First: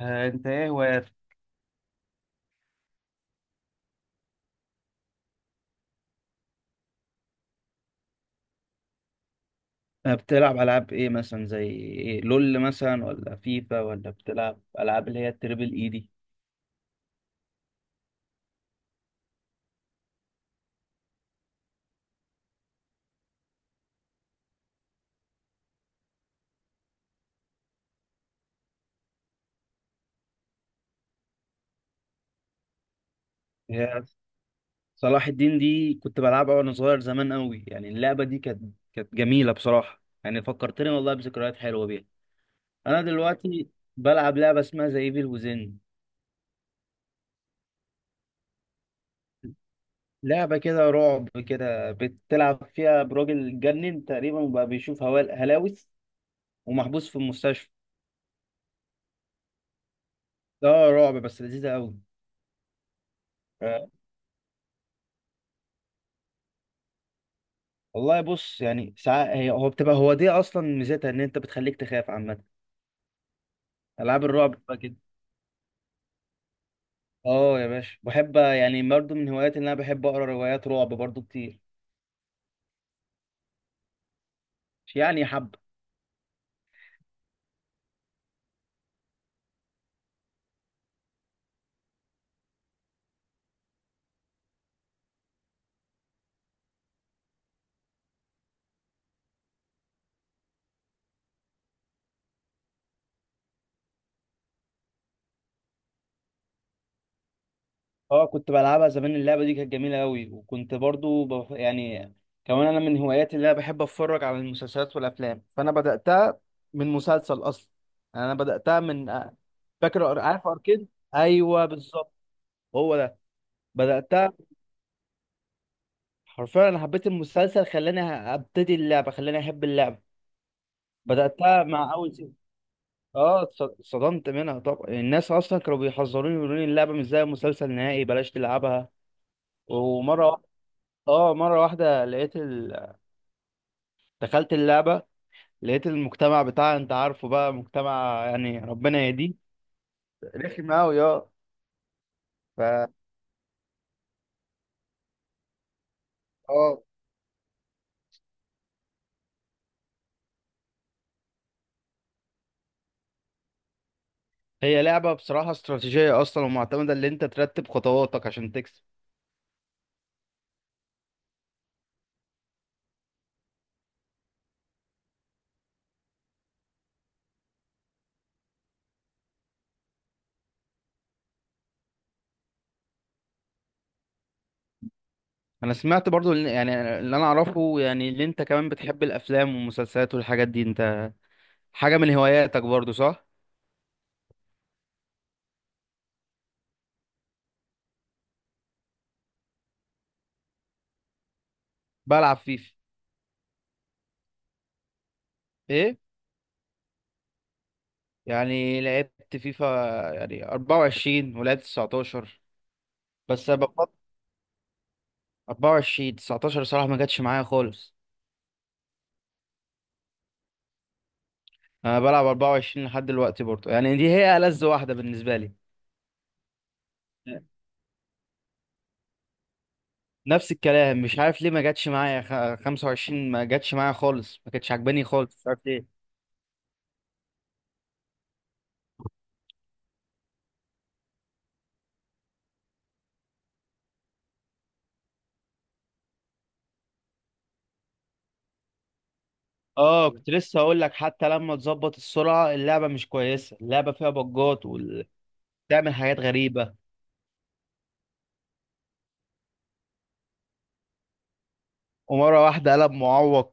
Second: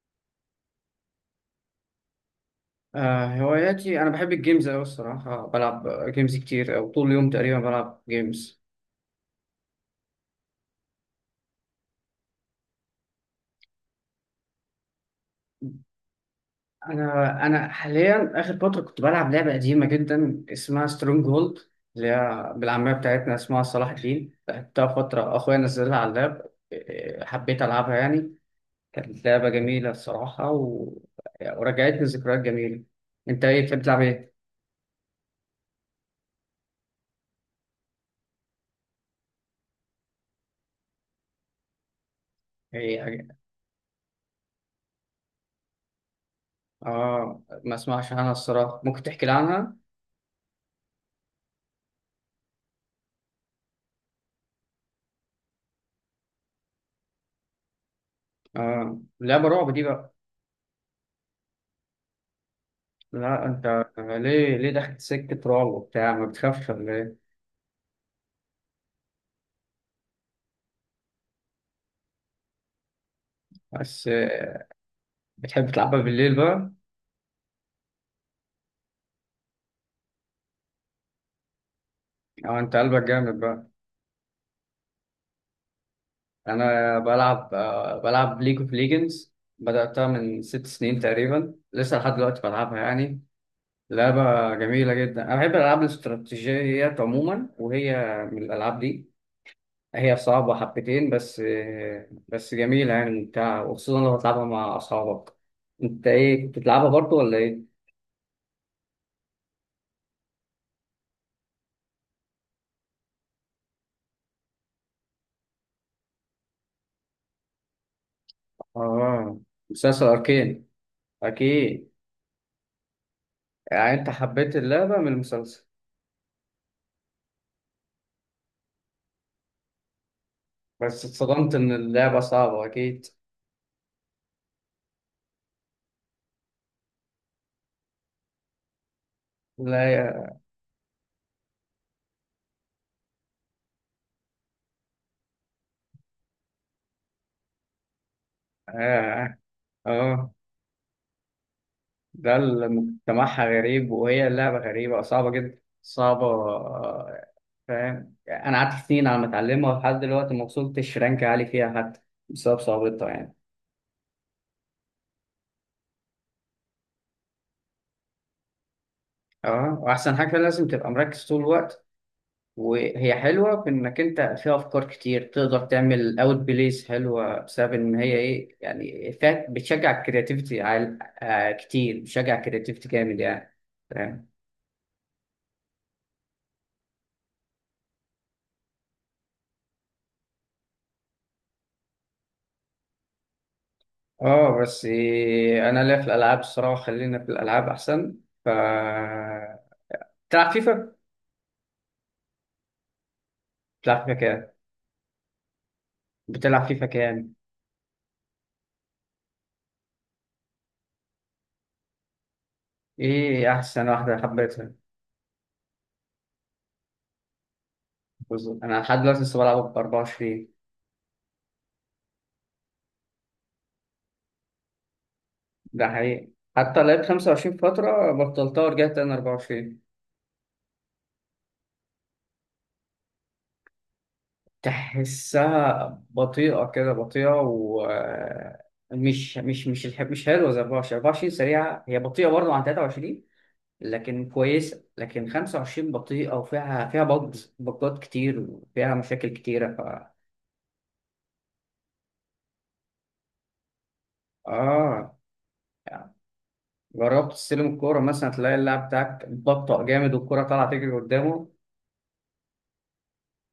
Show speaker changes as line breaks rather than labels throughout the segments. آه، انت ايه هواياتك؟
آه، هواياتي أنا بحب الجيمز أوي الصراحة، بلعب جيمز كتير أو طول اليوم تقريبا بلعب جيمز.
بتلعب ألعاب إيه مثلا زي إيه؟ لول، مثلا ولا فيفا، ولا بتلعب ألعاب اللي هي التريبل إي دي؟
أنا حاليا آخر فترة كنت بلعب لعبة قديمة جدا اسمها سترونج هولد، اللي هي بالعامية بتاعتنا اسمها صلاح الدين، لعبتها فترة أخويا نزلها على اللاب. حبيت ألعبها يعني. كانت لعبة جميلة الصراحة ورجعتني ذكريات جميلة. أنت إيه بتحب تلعب
هي
إيه؟
صلاح الدين دي كنت بلعبها وأنا صغير زمان أوي، يعني اللعبة دي كانت جميلة بصراحة، يعني فكرتني والله بذكريات حلوة بيها. أنا
إيه؟
دلوقتي بلعب لعبة اسمها زي ايفل وزن.
آه، ما أسمعش عنها الصراحة، ممكن تحكي لي عنها؟
لعبة كده رعب، كده بتلعب فيها براجل اتجنن تقريبا وبقى بيشوف هلاوس ومحبوس في المستشفى.
آه، لعبة رعب دي بقى.
ده رعب بس لذيذة أوي.
لا، انت
آه،
ليه دخلت سكة رعب وبتاع، ما بتخافش ولا ايه؟
والله بص، يعني ساعات هي، هو بتبقى، هو دي اصلا ميزتها ان انت بتخليك تخاف عامه.
بس
العاب الرعب بتبقى كده.
بتحب تلعبها بالليل بقى؟
اه يا باشا، بحب يعني برضه. من هواياتي ان انا بحب اقرا روايات رعب برضه كتير.
او انت قلبك جامد بقى.
مش يعني حب.
انا بلعب ليج اوف ليجندز، بدأتها من 6 سنين تقريبا لسه لحد دلوقتي بلعبها يعني. لعبة جميلة جدا، انا بحب الالعاب الاستراتيجيات عموما وهي من الالعاب دي. هي صعبة حبتين بس جميلة يعني ممتعة، وخصوصا لو بتلعبها مع اصحابك. انت ايه كنت بتلعبها برضو ولا ايه؟
اه كنت بلعبها زمان، اللعبه دي كانت جميله قوي، وكنت برضه يعني. كمان انا من هواياتي اللي انا بحب اتفرج على المسلسلات والافلام، فانا بداتها من مسلسل اصلا. يعني انا بداتها من.
اه، مسلسل
فاكر، عارف
اركين؟
اركين؟ ايوه
اكيد.
بالظبط. هو ده.
يعني انت
بداتها،
حبيت اللعبه من المسلسل؟
حرفيا انا حبيت المسلسل خلاني ابتدي اللعبه، خلاني احب اللعبه.
بس اتصدمت
بداتها
ان
مع اول
اللعبه
سيزون.
صعبه اكيد.
اه اتصدمت منها طبعا، الناس اصلا كانوا بيحذروني يقولوا لي اللعبه مش زي المسلسل نهائي بلاش تلعبها.
لا
ومره
يا.
واحده، اه مره واحده لقيت دخلت اللعبه. لقيت المجتمع بتاعها، انت عارفه بقى، مجتمع يعني ربنا يهديه.
اه. اه. آه.
رخم قوي اه.
ده اللي
ف
مجتمعها غريب، وهي اللعبه غريبه صعبه جدا، صعبه
اه
فاهم. يعني انا قعدت سنين على ما اتعلمها ولحد دلوقتي ما وصلتش رانك عالي فيها حتى، بسبب صعوبتها يعني.
هي لعبه بصراحه استراتيجيه اصلا، ومعتمده ان انت ترتب خطواتك عشان تكسب.
اه، واحسن حاجه لازم تبقى مركز طول الوقت. وهي حلوة في إنك أنت فيها أفكار كتير تقدر تعمل أوت بليز، حلوة بسبب إن هي إيه يعني، فيها بتشجع الكرياتيفيتي كتير، بتشجع الكرياتيفيتي جامد يعني. فاهم.
انا سمعت برضو يعني اللي انا اعرفه، يعني اللي انت كمان بتحب الافلام والمسلسلات والحاجات دي، انت حاجه من هواياتك برضو صح؟
آه، بس إيه، أنا ليا في الألعاب الصراحة، خلينا في الألعاب أحسن. ف بتلعب فيفا؟
بلعب فيفا.
بتلعب فيفا كام؟
ايه.
بتلعب فيفا كام؟
يعني لعبت فيفا يعني 24، ولعبت 19. بس
إيه
أنا
أحسن
بفضل
واحدة حبيتها؟
24. 19 صراحه ما جاتش معايا خالص.
بالظبط، أنا لحد دلوقتي لسه بلعب ب 24.
انا بلعب 24 لحد دلوقتي برضو، يعني دي هي ألذ واحده بالنسبه لي.
ده حقيقي، حتى لعبت 25 فترة بطلتها ورجعت أنا 24.
نفس الكلام، مش عارف ليه ما جاتش معايا 25 ما جاتش معايا خالص، ما كانتش عاجباني خالص مش عارف.
تحسها بطيئة كده بطيئة، ومش مش مش مش الح- مش حلوة زي 24. 24 سريعة، هي بطيئة برضه عن 23 لكن كويسة، لكن 25 بطيئة وفيها بجات كتير وفيها مشاكل كتيرة
اه كنت لسه هقول لك، حتى لما تظبط السرعه اللعبه مش كويسه، اللعبه فيها بجات
اه
وبتعمل
يعني.
حاجات غريبه.
جربت تستلم الكورة مثلا تلاقي اللاعب بتاعك بطأ جامد والكورة طالعة تجري قدامه.
ومره واحده قلب معوق،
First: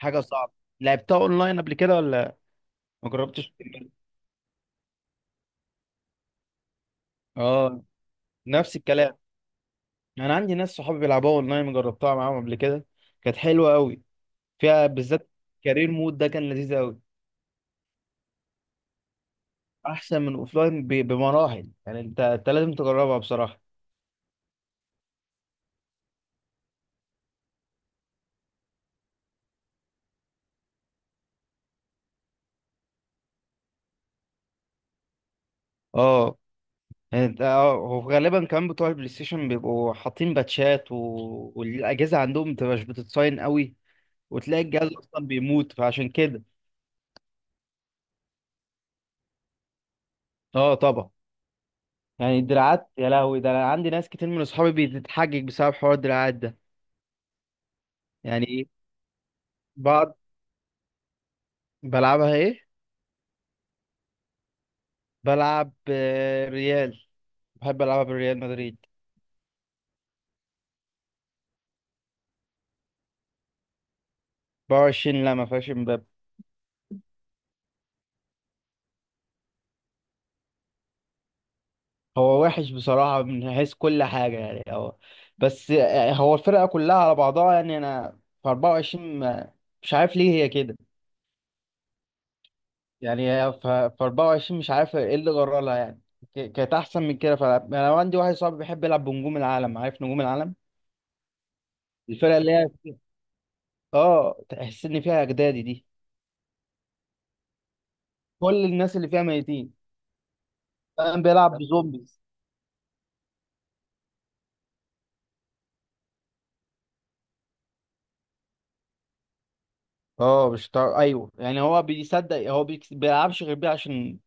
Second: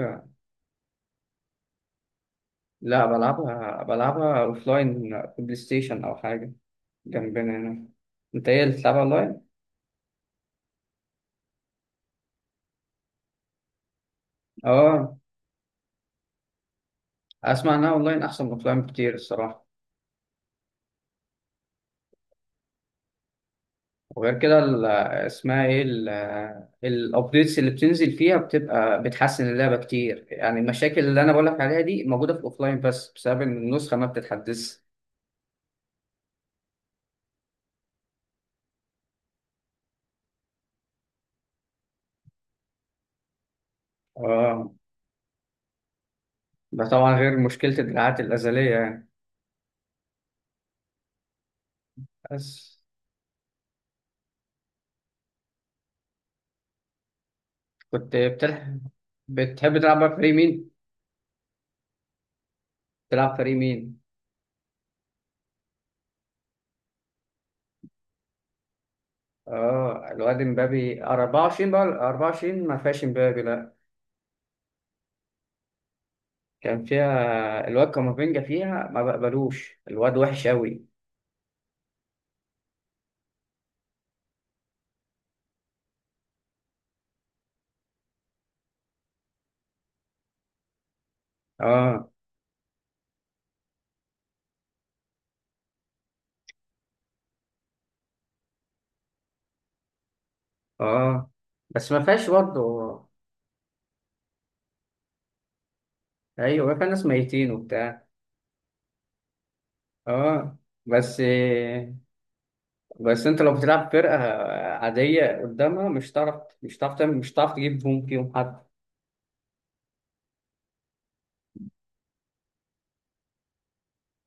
حاجه صعبه. لعبتها اونلاين قبل كده ولا؟
لا،
ما جربتش.
بلعبها أوفلاين في بلاي ستيشن أو حاجة جنبنا
اه
هنا. أنت إيه اللي
نفس
بتلعبها
الكلام.
أونلاين؟
انا عندي ناس صحابي بيلعبوها اونلاين، جربتها معاهم قبل كده. كانت حلوه قوي، فيها
اه،
بالذات كارير مود ده كان لذيذ قوي.
اسمع، انها اونلاين احسن من اوفلاين بكتير الصراحه.
احسن من اوفلاين بمراحل، يعني انت لازم تجربها بصراحه.
وغير كده اسمها ايه الابديتس اللي بتنزل فيها بتبقى بتحسن اللعبه كتير، يعني المشاكل اللي انا بقولك عليها دي موجوده في الاوفلاين بس بسبب ان النسخه ما بتتحدثش.
اه يعني هو غالبا كمان بتوع البلاي ستيشن بيبقوا حاطين باتشات، و... والاجهزه عندهم مبتبقاش بتتصاين قوي، وتلاقي
اه،
الجهاز اصلا بيموت، فعشان كده.
ده طبعا غير مشكله الدراعات الازليه يعني.
اه طبعا. يعني
بس
الدراعات يا لهوي، ده انا عندي ناس كتير من اصحابي بتتحجج بسبب حوار الدراعات ده.
كنت
يعني
بتلعب بتحب تلعب بقى
بعض.
فريق مين؟
بلعبها ايه.
تلعب فريق مين؟
بلعب ريال، بحب العبها بالريال مدريد.
اه، الواد امبابي 24 بقى. 24 ما فيهاش امبابي، لا.
24 لا، ما فيهاش.
كان فيها الواد كامافينجا، فيها ما بقبلوش الواد وحش أوي.
هو وحش بصراحة من حيث كل حاجة، يعني هو. بس يعني هو الفرقة كلها على بعضها، يعني أنا في 24 مش عارف ليه هي كده.
اه.
يعني هي في 24، مش عارف إيه اللي جرى لها يعني. كانت أحسن من كده، فأنا عندي واحد صاحبي بيحب يلعب بنجوم العالم، عارف نجوم العالم؟
اه. بس ما فيهاش
الفرقة اللي
برضه.
هي تحس إن فيها أجدادي دي،
ايوه، فيها ناس ميتين وبتاع.
كل الناس اللي فيها ميتين.
اه. بس،
كان بيلعب بزومبيز.
بس انت لو بتلعب فرقة عادية قدامها مش هتعرف، مش هتعرف تعمل، مش هتعرف تجيب جون فيهم حد.
آه مش طا- أيوه، يعني هو بيصدق، هو بيلعبش غير بيها عشان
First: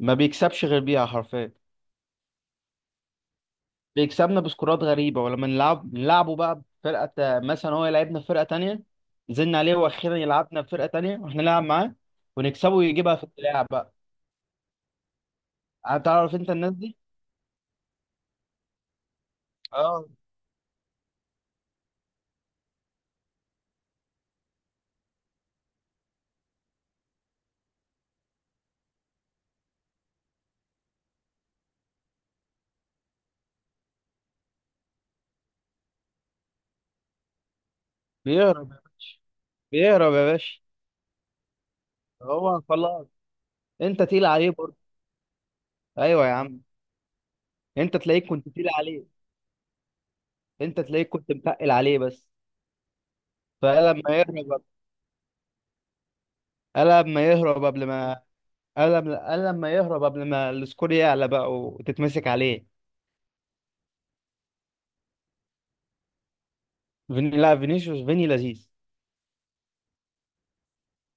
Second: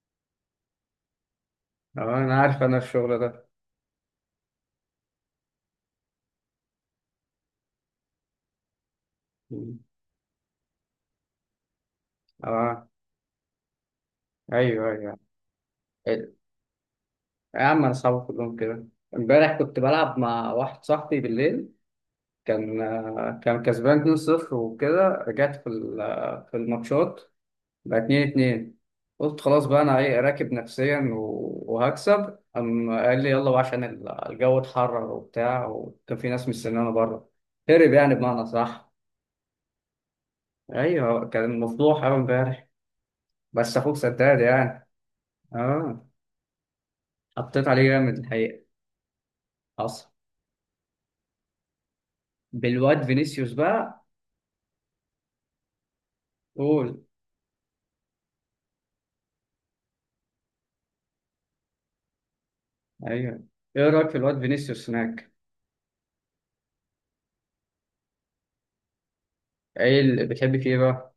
ما بيكسبش غير بيها حرفيا.
اه، انا عارف انا الشغل ده.
بيكسبنا بسكورات غريبة، ولما نلعب نلعبه بقى بفرقة مثلا هو يلعبنا في فرقة تانية. نزلنا عليه واخيرا يلعبنا في فرقة تانية، واحنا نلعب معاه ونكسبه
اه،
ويجيبها في اللعب بقى.
ايوه، ايوه.
هتعرف انت الناس دي.
يا عم انا صعب كلهم كده. امبارح كنت
اه
بلعب مع واحد صاحبي بالليل، كان كان كسبان 2-0، وكده رجعت في الماتشات، بقى 2-2. قلت خلاص بقى انا ايه، راكب نفسيا و- وهكسب، قام قال لي يلا بقى عشان الجو اتحرر وبتاع، وكان في ناس مستنيانا بره. هرب يعني بمعنى
بيهرب يا
صح.
باشا، بيهرب يا باشا.
ايوه، كان مفضوح قوي
هو
امبارح.
خلاص.
بس اخوك
انت تقيل
سداد
عليه برضه.
يعني. اه،
ايوه يا عم.
حطيت عليه
انت
جامد
تلاقيك كنت
الحقيقه.
تقيل عليه،
حصل.
انت تلاقيك كنت متقل عليه بس.
بالواد فينيسيوس
فقال
بقى.
لما يهرب.
قول.
قال لما يهرب قبل ما قال لما يهرب قبل ما السكور يعلى بقى وتتمسك عليه.
ايوه. ايه رايك في الواد فينيسيوس هناك؟
فيني، لا فينيسيوس، فيني لذيذ.
ايه اللي بتحب فيه بقى؟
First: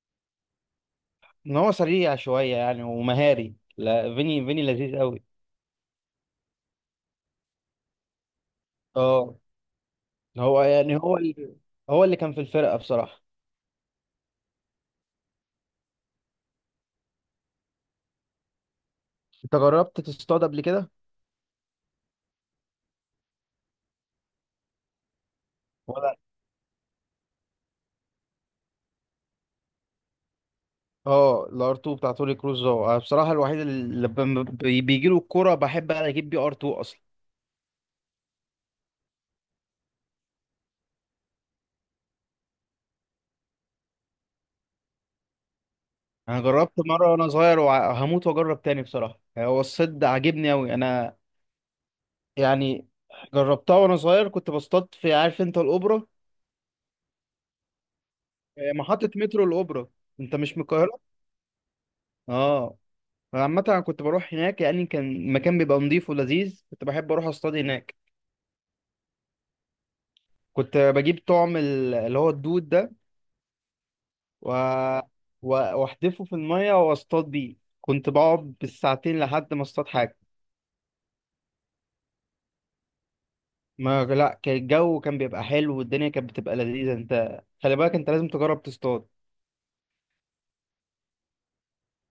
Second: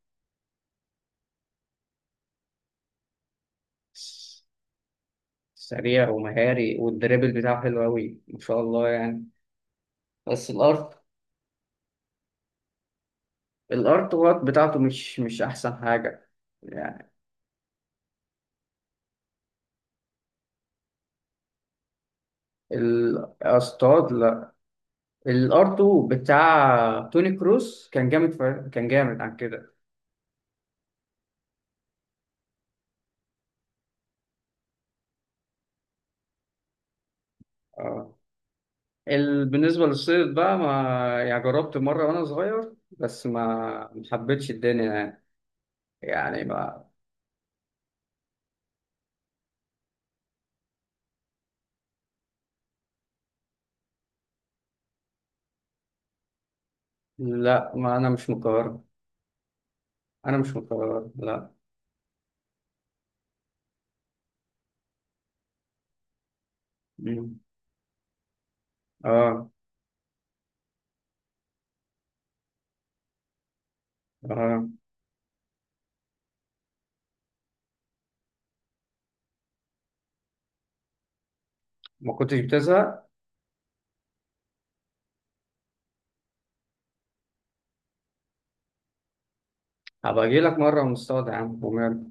ان هو سريع شويه يعني ومهاري، لا فيني، فيني لذيذ قوي.
سريع ومهاري، والدريبل بتاعه حلو أوي ما شاء الله يعني.
اه،
بس
هو يعني، هو اللي كان في الفرقه بصراحه.
الأرض وات بتاعته مش أحسن حاجة يعني.
انت جربت تصطاد قبل كده
الأصطاد لا. الأرض
ولا؟
بتاع توني كروس كان جامد كان جامد عن كده.
اه، الار 2 بتاع توني كروز ده أنا بصراحه الوحيد اللي لما بيجي له الكوره بحب اجيب بيه ار 2 اصلا.
اه، ال... بالنسبة للصيد بقى، ما يعني جربت مرة وأنا صغير بس ما حبيتش الدنيا يعني
انا
يعني
جربت
ما.
مره وانا صغير، وهموت واجرب تاني بصراحه، يعني هو الصد عاجبني قوي انا. يعني جربتها وانا صغير، كنت بصطاد في، عارف انت الاوبرا؟
لا، ما أنا مش من القاهرة.
محطه مترو الاوبرا. انت
أنا مش
مش
من
من القاهره؟
القاهرة، لا.
اه. عامة أنا كنت بروح هناك، يعني كان المكان بيبقى نضيف ولذيذ، كنت بحب أروح
مم.
أصطاد هناك.
اه.
كنت بجيب طعم اللي هو الدود ده، و...
اه،
وأحدفه في المية وأصطاد بيه، كنت بقعد بالساعتين لحد ما أصطاد حاجة.
ما كنتش بتزهق؟
ما لا، كان الجو كان بيبقى حلو، والدنيا كانت بتبقى لذيذة. أنت خلي بالك، أنت لازم تجرب تصطاد.
هبقى اجي لك مره ونصطاد يا عم ومال.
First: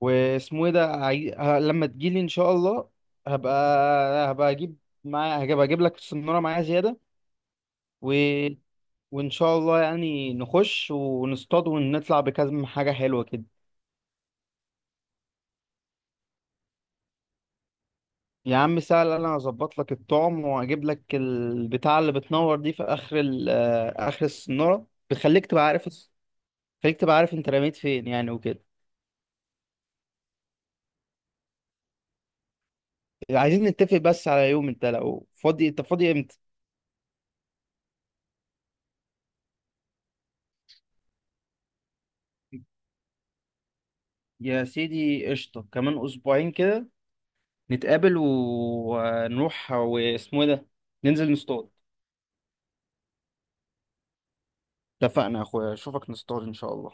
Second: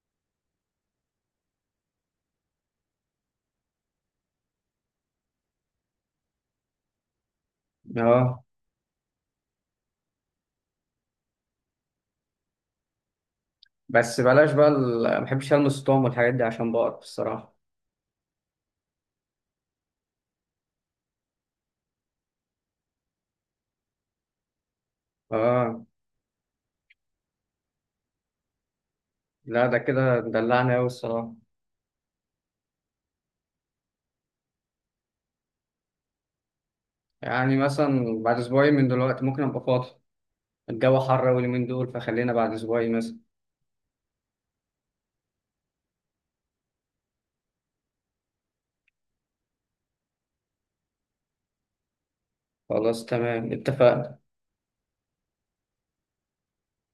واسمه إيه ده، لما تجيلي إن شاء الله. هبقى هبقى أجيب هبقى أجيب لك السنارة معايا زيادة، و...
اه،
وإن شاء الله يعني نخش ونصطاد ونطلع بكذا حاجة حلوة كده.
بس بلاش بقى ما بحبش المس الطعم والحاجات دي عشان بقرف الصراحه.
يا عم سهل، أنا هظبط لك الطعم وأجيب لك البتاعة اللي بتنور دي في آخر ال آه، آخر السنارة، بتخليك تبقى
اه.
عارف. خليك تبقى عارف أنت رميت فين، يعني وكده.
لا، ده كده دلعني قوي الصراحه.
عايزين نتفق بس على يوم، أنت لو فاضي، أنت فاضي إمتى؟
يعني مثلا بعد اسبوعين من دلوقتي ممكن ابقى فاضي. الجو حر أوي اليومين دول فخلينا بعد اسبوعين مثلا.
يا سيدي قشطة، كمان أسبوعين كده. نتقابل ونروح، واسمه إيه ده، ننزل نصطاد.
خلاص تمام، اتفقنا.
اتفقنا يا أخويا، أشوفك نصطاد إن شاء الله.